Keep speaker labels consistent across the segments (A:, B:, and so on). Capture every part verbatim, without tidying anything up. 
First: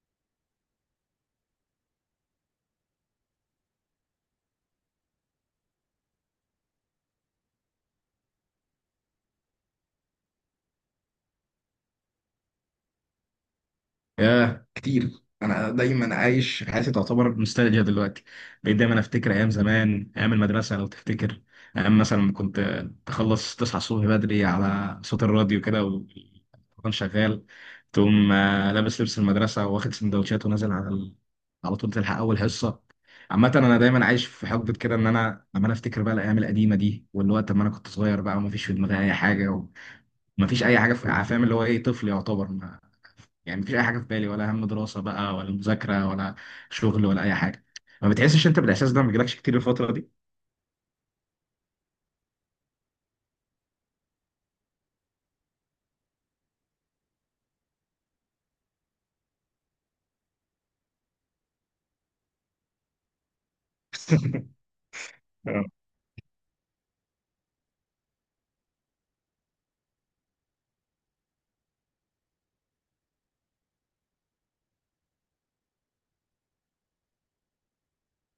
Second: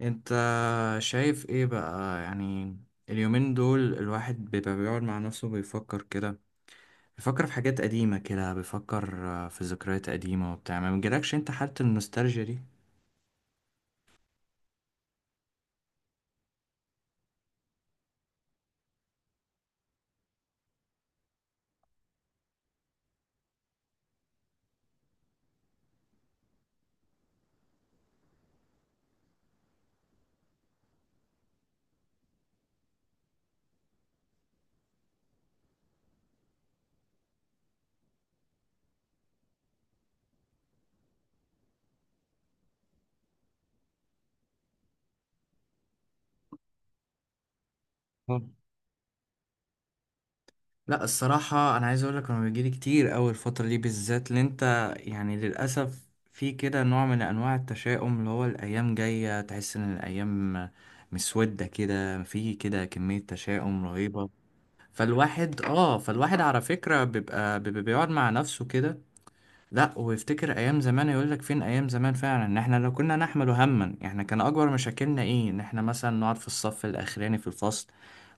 A: انت شايف ايه بقى يعني؟ اليومين دول الواحد بيبقى بيقعد مع نفسه بيفكر كده، بيفكر في حاجات قديمة كده، بيفكر آه، في ذكريات قديمة وبتاع. ما بيجيلكش انت حالة النوستالجيا دي؟
B: ياه كتير. انا دايما عايش حياتي تعتبر نوستالجيا دلوقتي. بقيت دايما افتكر ايام زمان، ايام المدرسه لو تفتكر. ايام مثلا لما كنت تخلص تصحى الصبح بدري على صوت الراديو كده والتليفون شغال. تقوم آه، لابس لبس المدرسه واخد سندوتشات ونازل على ال... على طول تلحق اول حصه. عامة أنا دايما عايش في حقبة كده، إن أنا لما أنا أفتكر بقى الأيام القديمة دي واللي هو لما أنا كنت صغير بقى ومفيش في دماغي أي حاجة. ومفيش أي حاجة في، فاهم اللي هو إيه، طفل يعتبر. يعني مفيش اي حاجه في بالي، ولا هم دراسه بقى ولا مذاكره ولا شغل ولا اي حاجه. ما بتحسش
A: مم.
B: انت بالاحساس ده؟ ما بيجيلكش كتير الفتره دي؟
A: لا الصراحة أنا عايز أقولك أنا بيجيلي كتير أوي الفترة دي بالذات، اللي أنت يعني للأسف في كده نوع من أنواع التشاؤم، اللي هو الأيام جاية تحس إن الأيام مسودة كده، في كده كمية تشاؤم رهيبة. فالواحد
B: آه.
A: اه فالواحد على فكرة بيبقى بيبقى بيقعد مع نفسه كده، لا ويفتكر ايام زمان، يقول لك فين ايام زمان فعلا. ان احنا لو كنا نحمل هما، احنا كان اكبر مشاكلنا ايه؟ ان احنا مثلا نقعد في الصف الاخراني في الفصل،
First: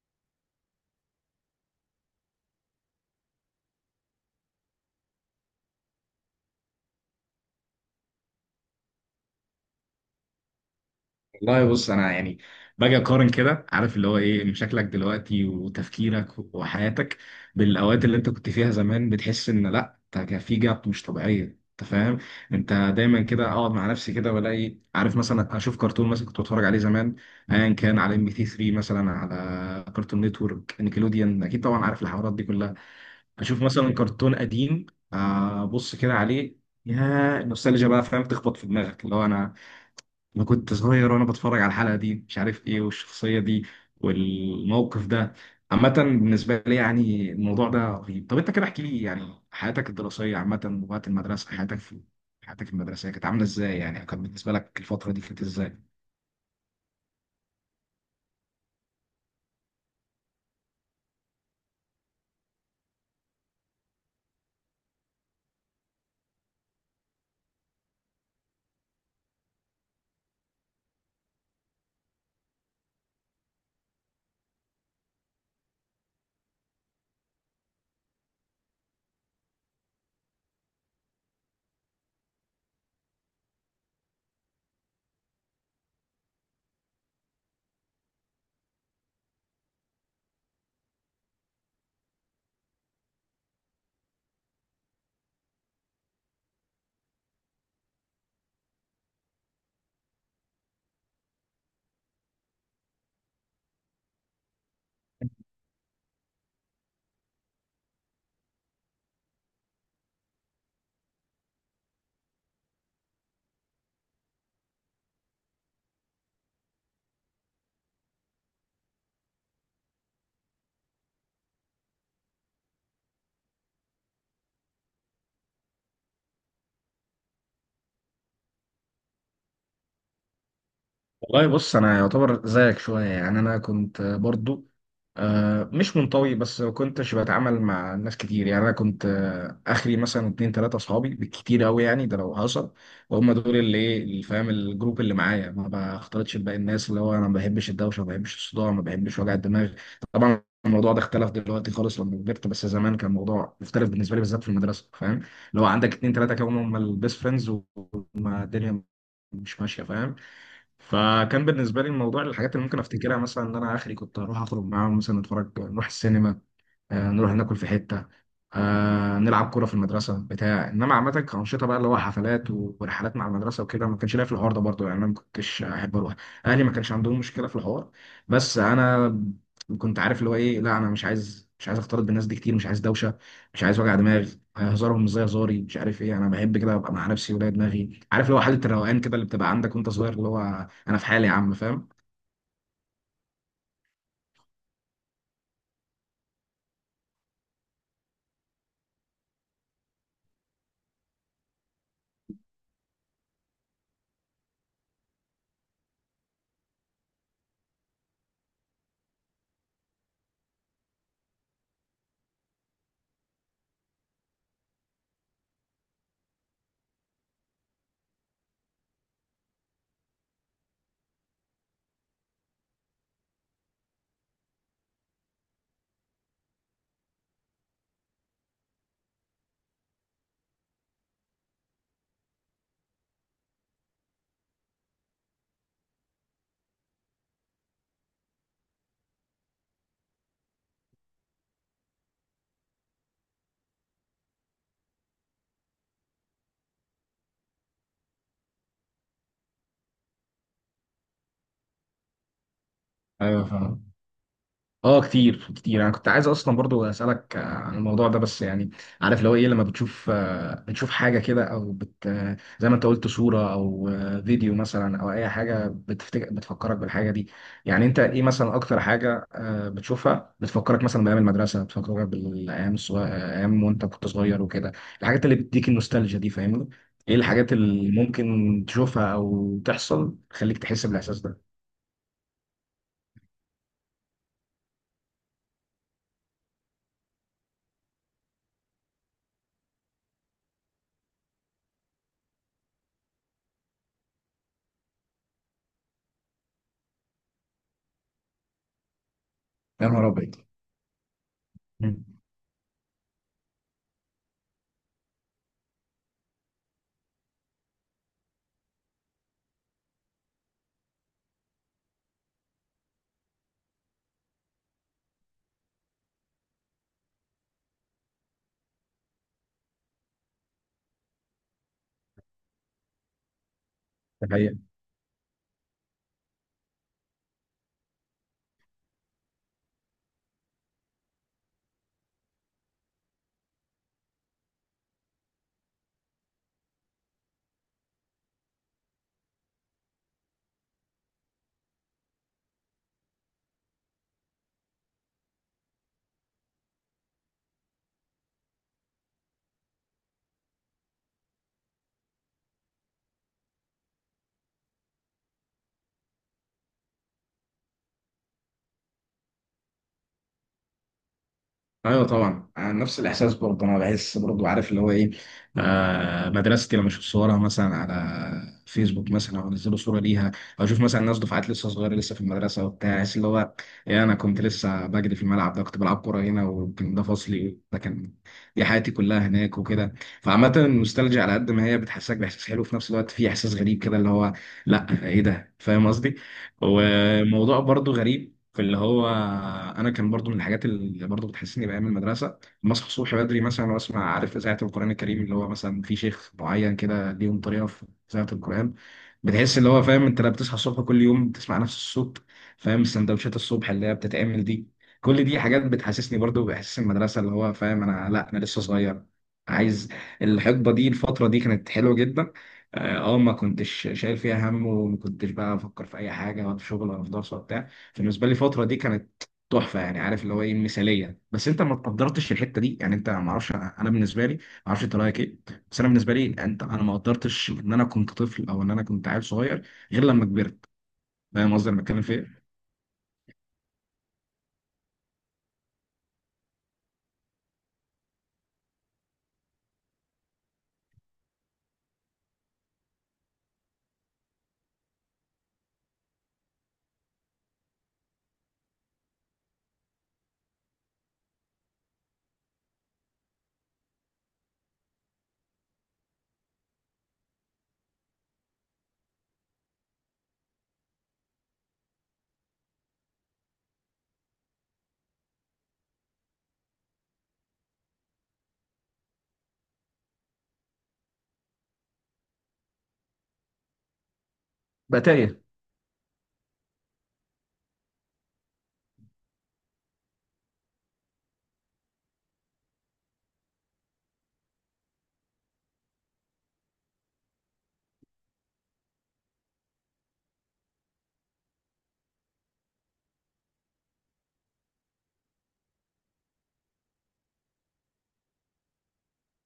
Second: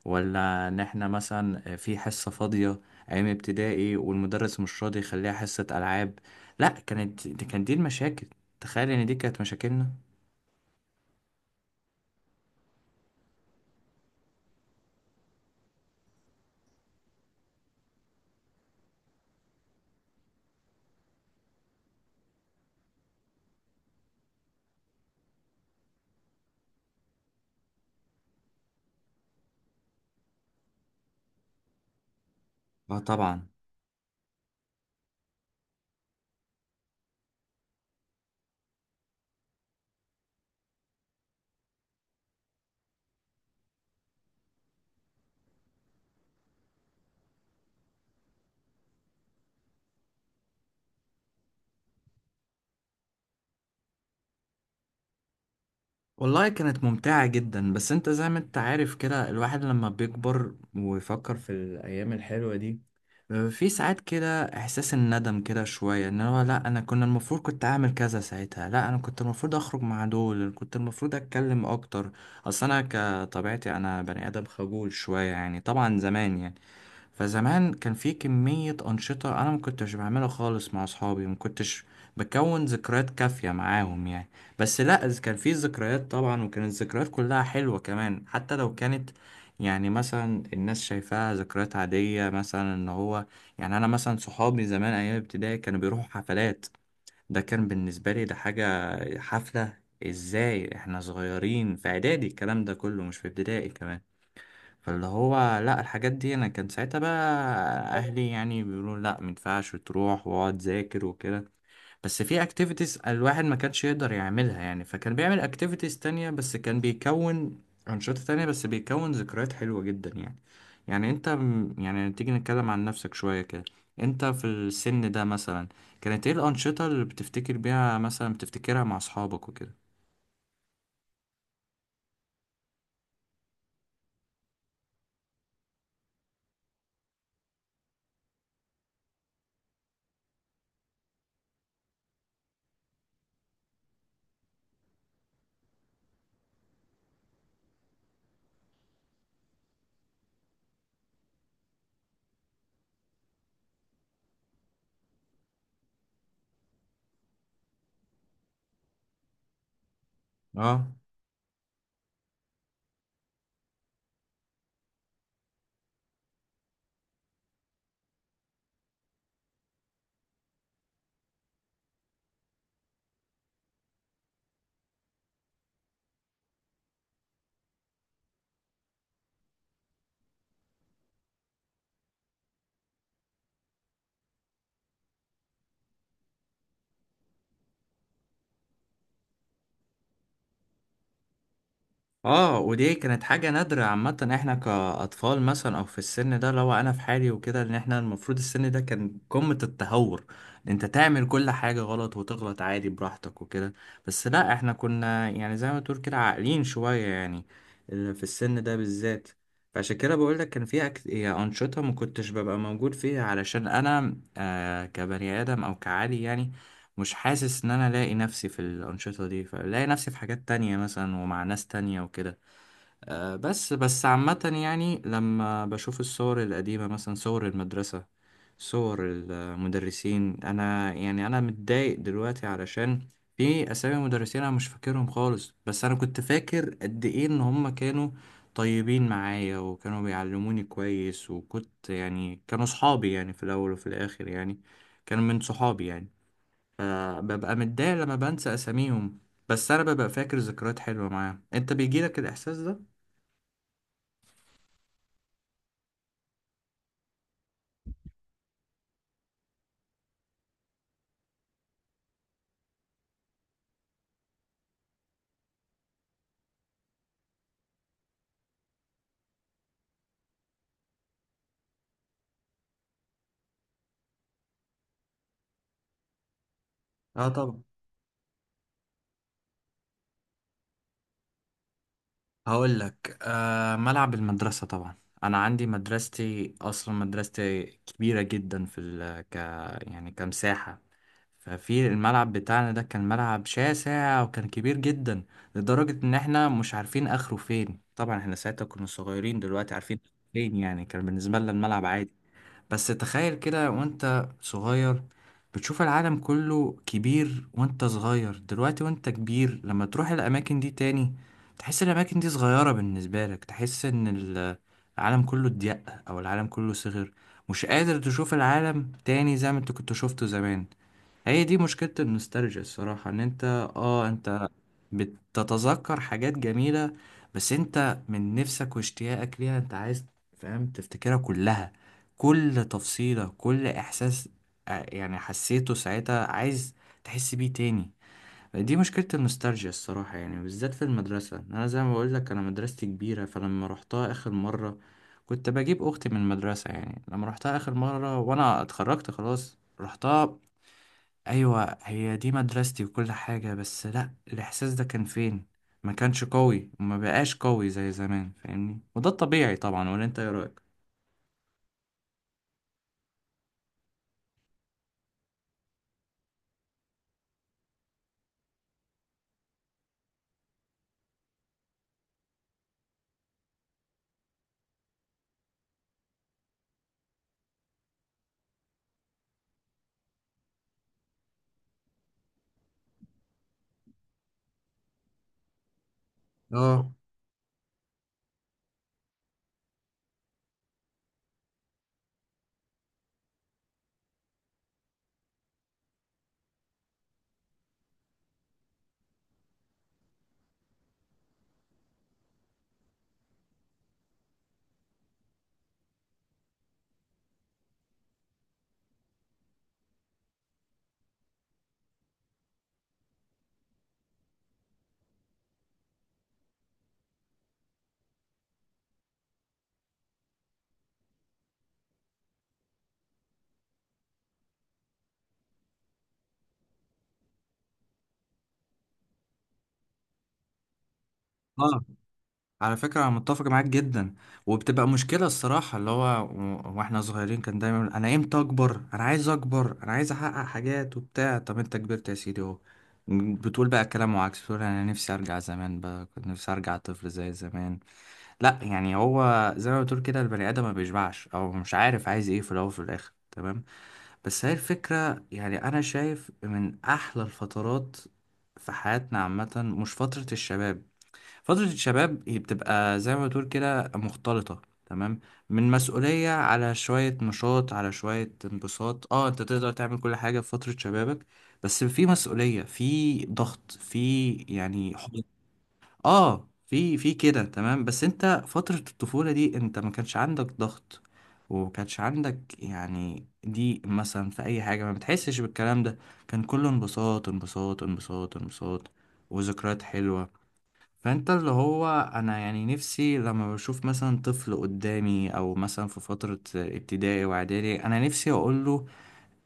A: ولا ان احنا مثلا في حصة فاضية ايام ابتدائي والمدرس مش راضي يخليها حصة العاب. لا كانت دي كانت دي المشاكل، تخيل ان دي كانت مشاكلنا.
B: والله بص انا يعني باجي اقارن كده، عارف اللي هو ايه، شكلك دلوقتي وتفكيرك وحياتك بالاوقات اللي انت كنت فيها زمان. بتحس ان لا، انت كان في جاب مش طبيعيه، انت فاهم. انت دايما كده اقعد مع نفسي كده والاقي، عارف، مثلا اشوف كرتون مثلا كنت بتفرج عليه زمان، ايا كان، على ام بي تي ثري مثلا، على كرتون نتورك، نيكلوديان، اكيد طبعا عارف الحوارات دي كلها.
A: اه طبعا.
B: اشوف مثلا كرتون قديم، آه، ابص كده عليه، يا نوستالجيا بقى، فاهم، تخبط في دماغك اللي هو انا انا كنت صغير وانا بتفرج على الحلقه دي، مش عارف ايه، والشخصيه دي والموقف ده. عامة بالنسبة لي يعني الموضوع ده رهيب. طب انت كده احكي لي يعني حياتك الدراسية عامة وقت المدرسة، حياتك في حياتك المدرسية كانت عاملة ازاي؟ يعني كانت بالنسبة لك الفترة دي كانت ازاي؟
A: والله كانت ممتعة جدا، بس انت زي ما انت عارف كده الواحد لما بيكبر ويفكر في الأيام الحلوة دي، آه، في ساعات كده إحساس الندم كده شوية، ان هو لا أنا كنا المفروض كنت أعمل كذا ساعتها، لا أنا كنت المفروض أخرج مع دول، كنت المفروض أتكلم أكتر. أصل أنا كطبيعتي أنا بني آدم خجول شوية يعني، طبعا زمان يعني. فزمان كان في كمية أنشطة أنا ما كنتش بعملها خالص مع أصحابي، ما كنتش بكون ذكريات كافية معاهم يعني. بس لأ، إذ كان في ذكريات طبعا، وكانت الذكريات كلها حلوة كمان، حتى لو كانت يعني مثلا الناس شايفاها ذكريات عادية، مثلا إن هو يعني أنا مثلا صحابي زمان أيام ابتدائي كانوا بيروحوا حفلات. ده كان بالنسبة لي ده حاجة، حفلة إزاي إحنا صغيرين في إعدادي؟ الكلام ده كله مش في ابتدائي كمان. فاللي هو لا الحاجات دي انا كان ساعتها بقى اهلي يعني بيقولوا لا مينفعش تروح، واقعد ذاكر وكده. بس في اكتيفيتيز الواحد ما كانش يقدر يعملها يعني، فكان بيعمل اكتيفيتيز تانية، بس كان بيكون انشطة تانية، بس بيكون ذكريات حلوة جدا يعني. يعني انت م- يعني تيجي نتكلم عن نفسك شوية كده، انت في السن ده مثلا كانت ايه الانشطة اللي بتفتكر بيها مثلا، بتفتكرها مع اصحابك وكده؟
B: والله بص انا يعتبر زيك شويه، يعني انا كنت برضو آه، مش منطوي، بس ما كنتش بتعامل مع ناس كتير. يعني انا كنت آه، اخري مثلا اتنين تلاته اصحابي بالكتير قوي يعني، ده لو حصل. وهم دول اللي، ايه اللي، فاهم، الجروب اللي معايا، ما بختلطش بباقي الناس. اللي هو انا ما بحبش الدوشه، ما بحبش الصداع، ما بحبش وجع الدماغ. طبعا الموضوع ده اختلف دلوقتي خالص لما كبرت، بس زمان كان الموضوع مختلف بالنسبه لي بالذات في المدرسه، فاهم. اللي هو عندك اتنين تلاته كانوا هم البيست فريندز والدنيا مش ماشيه، فاهم.
A: اه.
B: فكان بالنسبه لي الموضوع، الحاجات اللي ممكن افتكرها مثلا ان انا اخري كنت اروح اخرج معاهم، مثلا اتفرج نروح السينما، آه، نروح ناكل في حتة، آه، نلعب كورة في المدرسة بتاع. إنما عامة كأنشطة بقى اللي هو حفلات و- ورحلات مع المدرسة وكده، ما كانش ليا في الحوار ده برضه. يعني أنا ما كنتش أحب أروح. أهلي ما كانش عندهم مشكلة في الحوار، بس أنا كنت عارف اللي هو إيه، لا أنا مش عايز مش عايز أختلط بالناس دي كتير، مش عايز دوشة، مش عايز وجع دماغ. هزارهم مش زي هزاري، مش عارف إيه، أنا بحب كده أبقى مع نفسي ولا دماغي، عارف اللي هو حالة الروقان كده اللي بتبقى عندك وأنت صغير، اللي هو أنا في حالي يا عم، فاهم؟
A: اه ودي كانت حاجة نادرة. عامة احنا كأطفال مثلا او في السن ده، لو انا في حالي وكده، ان احنا المفروض السن ده كان قمة التهور، إن انت تعمل كل حاجة غلط وتغلط عادي براحتك وكده. بس لا احنا كنا يعني زي ما تقول كده عاقلين شوية يعني، ال- في السن ده بالذات. فعشان كده بقول لك كان في أكت... يعني أنشطة ما كنتش ببقى موجود فيها، علشان أنا آه كبني آدم أو كعادي يعني مش حاسس إن أنا لاقي نفسي في الأنشطة دي، فلاقي نفسي في حاجات تانية مثلا ومع ناس تانية وكده. آه، بس بس عامة يعني لما بشوف الصور القديمة مثلا، صور المدرسة، صور المدرسين، أنا يعني أنا متضايق دلوقتي علشان في أسامي مدرسين أنا مش فاكرهم خالص، بس أنا كنت فاكر قد إيه إن هما كانوا طيبين معايا، وكانوا بيعلموني كويس، وكنت يعني كانوا صحابي يعني في الأول وفي الآخر يعني، كانوا من صحابي يعني. فببقى متضايق لما بنسى أساميهم، بس أنا ببقى فاكر ذكريات حلوة معاهم. أنت بيجيلك الإحساس ده؟
B: ايوه فاهم. اه كتير كتير، انا كنت عايز اصلا برضو اسالك آه، عن الموضوع ده، بس يعني عارف اللي هو ايه، لما بتشوف آه، بتشوف حاجه كده، او بت آه، زي ما انت قلت صوره او آه، فيديو مثلا، او اي حاجه بتفتكر بتفكرك بالحاجه دي. يعني انت ايه مثلا اكتر حاجه آه، بتشوفها بتفكرك مثلا بايام المدرسه، بتفكرك بالايام الصغير، ايام وانت كنت صغير وكده، الحاجات اللي بتديك النوستالجيا دي، فاهمني؟ ايه
A: اه
B: الحاجات
A: طبعا.
B: اللي ممكن تشوفها او تحصل تخليك تحس بالاحساس ده؟
A: هقول لك آه، ملعب المدرسة طبعا. انا عندي مدرستي اصلا مدرستي كبيرة جدا في ال ك، يعني كمساحة. ففي الملعب بتاعنا ده كان ملعب شاسع وكان كبير جدا، لدرجة ان احنا مش عارفين اخره فين. طبعا احنا ساعتها كنا صغيرين، دلوقتي
B: يا
A: عارفين
B: نهار ابيض.
A: فين يعني، كان بالنسبة لنا الملعب
B: مم.
A: عادي. بس تخيل كده وانت صغير، بتشوف العالم كله كبير وانت صغير، دلوقتي وانت كبير لما تروح الأماكن دي تاني، تحس الأماكن دي صغيرة بالنسبة لك، تحس إن ال- العالم كله ضيق، أو العالم كله صغير، مش قادر تشوف العالم تاني زي ما انت كنت شفته زمان. هي دي مشكلة النوستالجيا الصراحة، ان انت اه
B: ده
A: انت
B: حقيقة.
A: بتتذكر حاجات جميلة، بس انت من نفسك واشتياقك ليها انت عايز، فاهم، تفتكرها كلها، كل تفصيلة، كل احساس اه، يعني حسيته ساعتها، عايز تحس بيه تاني. دي مشكلة النوستالجيا الصراحة، يعني بالذات في المدرسة انا زي ما بقولك انا مدرستي كبيرة، فلما روحتها اخر مرة، كنت بجيب اختي من المدرسة يعني، لما روحتها اخر مرة وانا اتخرجت خلاص، رحتها، ايوه هي دي مدرستي وكل حاجة، بس لا الاحساس ده كان فين، ما كانش قوي وما بقاش قوي زي زمان، فاهمني؟ وده الطبيعي طبعا، ولا انت ايه رأيك؟
B: ايوه طبعا، أنا نفس الاحساس برضه. انا بحس برضه، عارف اللي هو ايه، آه مدرستي لما اشوف صورها مثلا على فيسبوك، مثلا او انزلوا صوره ليها، او اشوف مثلا ناس دفعات لسه صغيره لسه في المدرسه وبتاع، احس اللي هو ايه، انا كنت لسه بجري في الملعب ده، كنت بلعب كوره هنا، وكان ده فصلي، ده كان دي حياتي كلها هناك وكده. فعامه النوستالجيا على قد ما هي بتحسسك باحساس حلو، في نفس الوقت في احساس غريب كده اللي هو لا ايه ده، فاهم قصدي.
A: اه.
B: وموضوع برضه غريب. فاللي هو انا كان برضو من الحاجات اللي برضو بتحسسني بايام المدرسه، لما اصحى الصبح بدري مثلا واسمع، عارف، اذاعه القران الكريم اللي هو مثلا في شيخ معين كده ليهم طريقه في اذاعه القران، بتحس اللي هو، فاهم، انت لما بتصحى الصبح كل يوم بتسمع نفس الصوت، فاهم. السندوتشات الصبح اللي هي بتتعمل دي، كل دي حاجات بتحسسني برضو باحساس المدرسه، اللي هو فاهم، انا لا انا لسه صغير، عايز الحقبه دي الفتره دي كانت حلوه جدا. اه آه، ما كنتش شايل فيها هم، وما كنتش بقى افكر في اي حاجه، ولا في شغل ولا في دراسه وبتاع. بالنسبه لي الفتره دي كانت تحفه يعني، عارف اللي هو ايه، مثاليه، بس انت ما قدرتش الحته دي يعني، انت ما اعرفش، انا بالنسبه لي، ما اعرفش انت رايك ايه، بس انا بالنسبه لي يعني، انت انا ما قدرتش ان انا كنت طفل او ان انا كنت عيل صغير غير لما كبرت، فاهم قصدي انا
A: اه
B: بتكلم في ايه؟
A: على فكرة انا متفق معاك جدا. وبتبقى مشكلة الصراحة، اللي هو و- واحنا صغيرين كان دايما يقول انا امتى اكبر، انا عايز اكبر، انا عايز احقق حاجات وبتاع، طب انت كبرت يا سيدي اهو، بتقول بقى كلام وعكس، بتقول انا نفسي ارجع زمان بقى، كنت نفسي ارجع طفل زي زمان. لا يعني هو زي ما بتقول كده البني ادم ما بيشبعش، او مش عارف عايز ايه في الاول وفي الاخر، تمام. بس هي الفكره، يعني انا شايف من احلى الفترات في حياتنا عامه، مش فتره الشباب. فتره الشباب هي بتبقى زي ما بتقول كده مختلطه، تمام، من مسؤوليه على شويه نشاط على شويه انبساط، اه انت تقدر تعمل كل حاجه في فتره شبابك، بس في مسؤوليه، في ضغط، في يعني.
B: بقى تايه.
A: اه في في كده، تمام. بس انت فترة الطفولة دي انت ما كانش عندك ضغط، وما كانش عندك يعني ضيق مثلا في اي حاجة، ما بتحسش بالكلام ده، كان كله انبساط انبساط انبساط انبساط وذكريات حلوة. فانت اللي هو انا يعني نفسي لما بشوف مثلا طفل قدامي، او مثلا في فترة ابتدائي واعدادي، انا نفسي اقوله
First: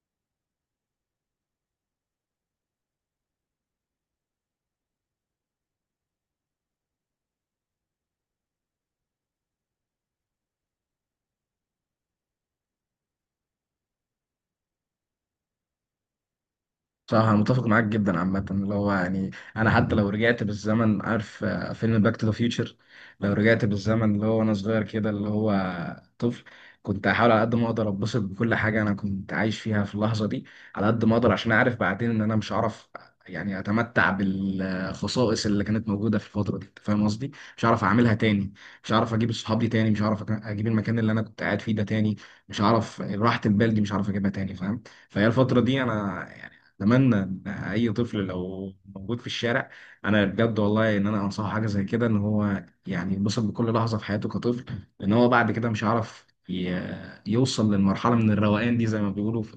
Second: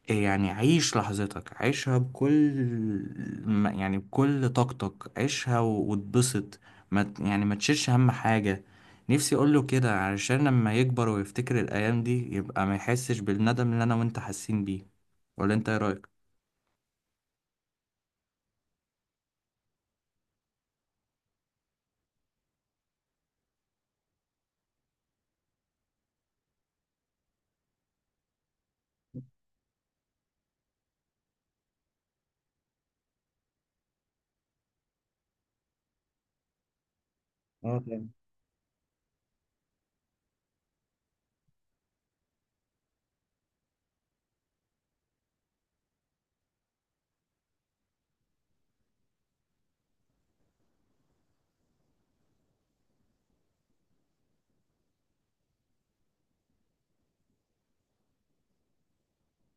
A: يعني عيش لحظتك، عيشها بكل ما- يعني بكل طاقتك، عيشها و- واتبسط، ما ت- يعني ما تشيلش هم حاجة. نفسي اقوله كده علشان لما يكبر ويفتكر الايام دي يبقى ما يحسش بالندم اللي انا وانت حاسين بيه، ولا انت ايه
B: صح، انا متفق معاك جدا. عامه اللي هو يعني انا حتى لو رجعت بالزمن، عارف آه، فيلم باك تو ذا فيوتشر، لو رجعت بالزمن اللي هو وانا صغير كده اللي هو طفل، كنت هحاول على قد ما اقدر اتبسط بكل حاجه انا كنت عايش فيها في اللحظه دي، على قد ما اقدر، عشان اعرف بعدين ان انا مش هعرف. يعني اتمتع بالخصائص اللي كانت موجوده في الفتره دي، انت فاهم قصدي، مش هعرف
A: رأيك؟
B: اعملها تاني. مش هعرف اجيب الصحاب دي تاني، مش هعرف اجيب المكان اللي انا كنت قاعد فيه ده تاني، مش هعرف راحه البال دي، مش هعرف اجيبها تاني، فاهم. فهي الفترة دي أنا اتمنى ان اي طفل لو موجود في الشارع، انا بجد والله ان انا انصحه حاجه زي كده، ان هو يعني ينبسط بكل لحظه في حياته كطفل، لان هو بعد كده مش هيعرف ي- يوصل للمرحله من الروقان دي، زي ما بيقولوا، في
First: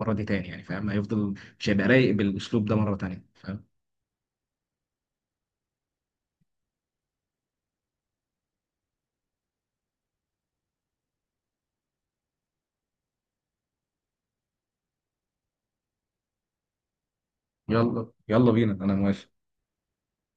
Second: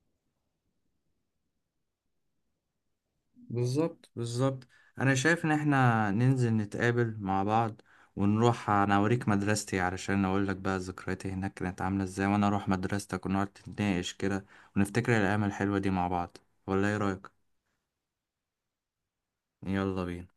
B: المره دي تاني يعني، فاهم، هيفضل مش هيبقى رايق بالاسلوب ده مره تانيه، فاهم.
A: بالظبط بالظبط. انا شايف ان احنا ننزل نتقابل مع بعض، ونروح انا اوريك مدرستي علشان اقول لك بقى ذكرياتي هناك كانت عامله ازاي، وانا اروح مدرستك ونقعد نتناقش كده، ونفتكر الايام الحلوه دي مع بعض، ولا ايه رايك؟
B: يلا يلا بينا، انا موافق.
A: يلا بينا.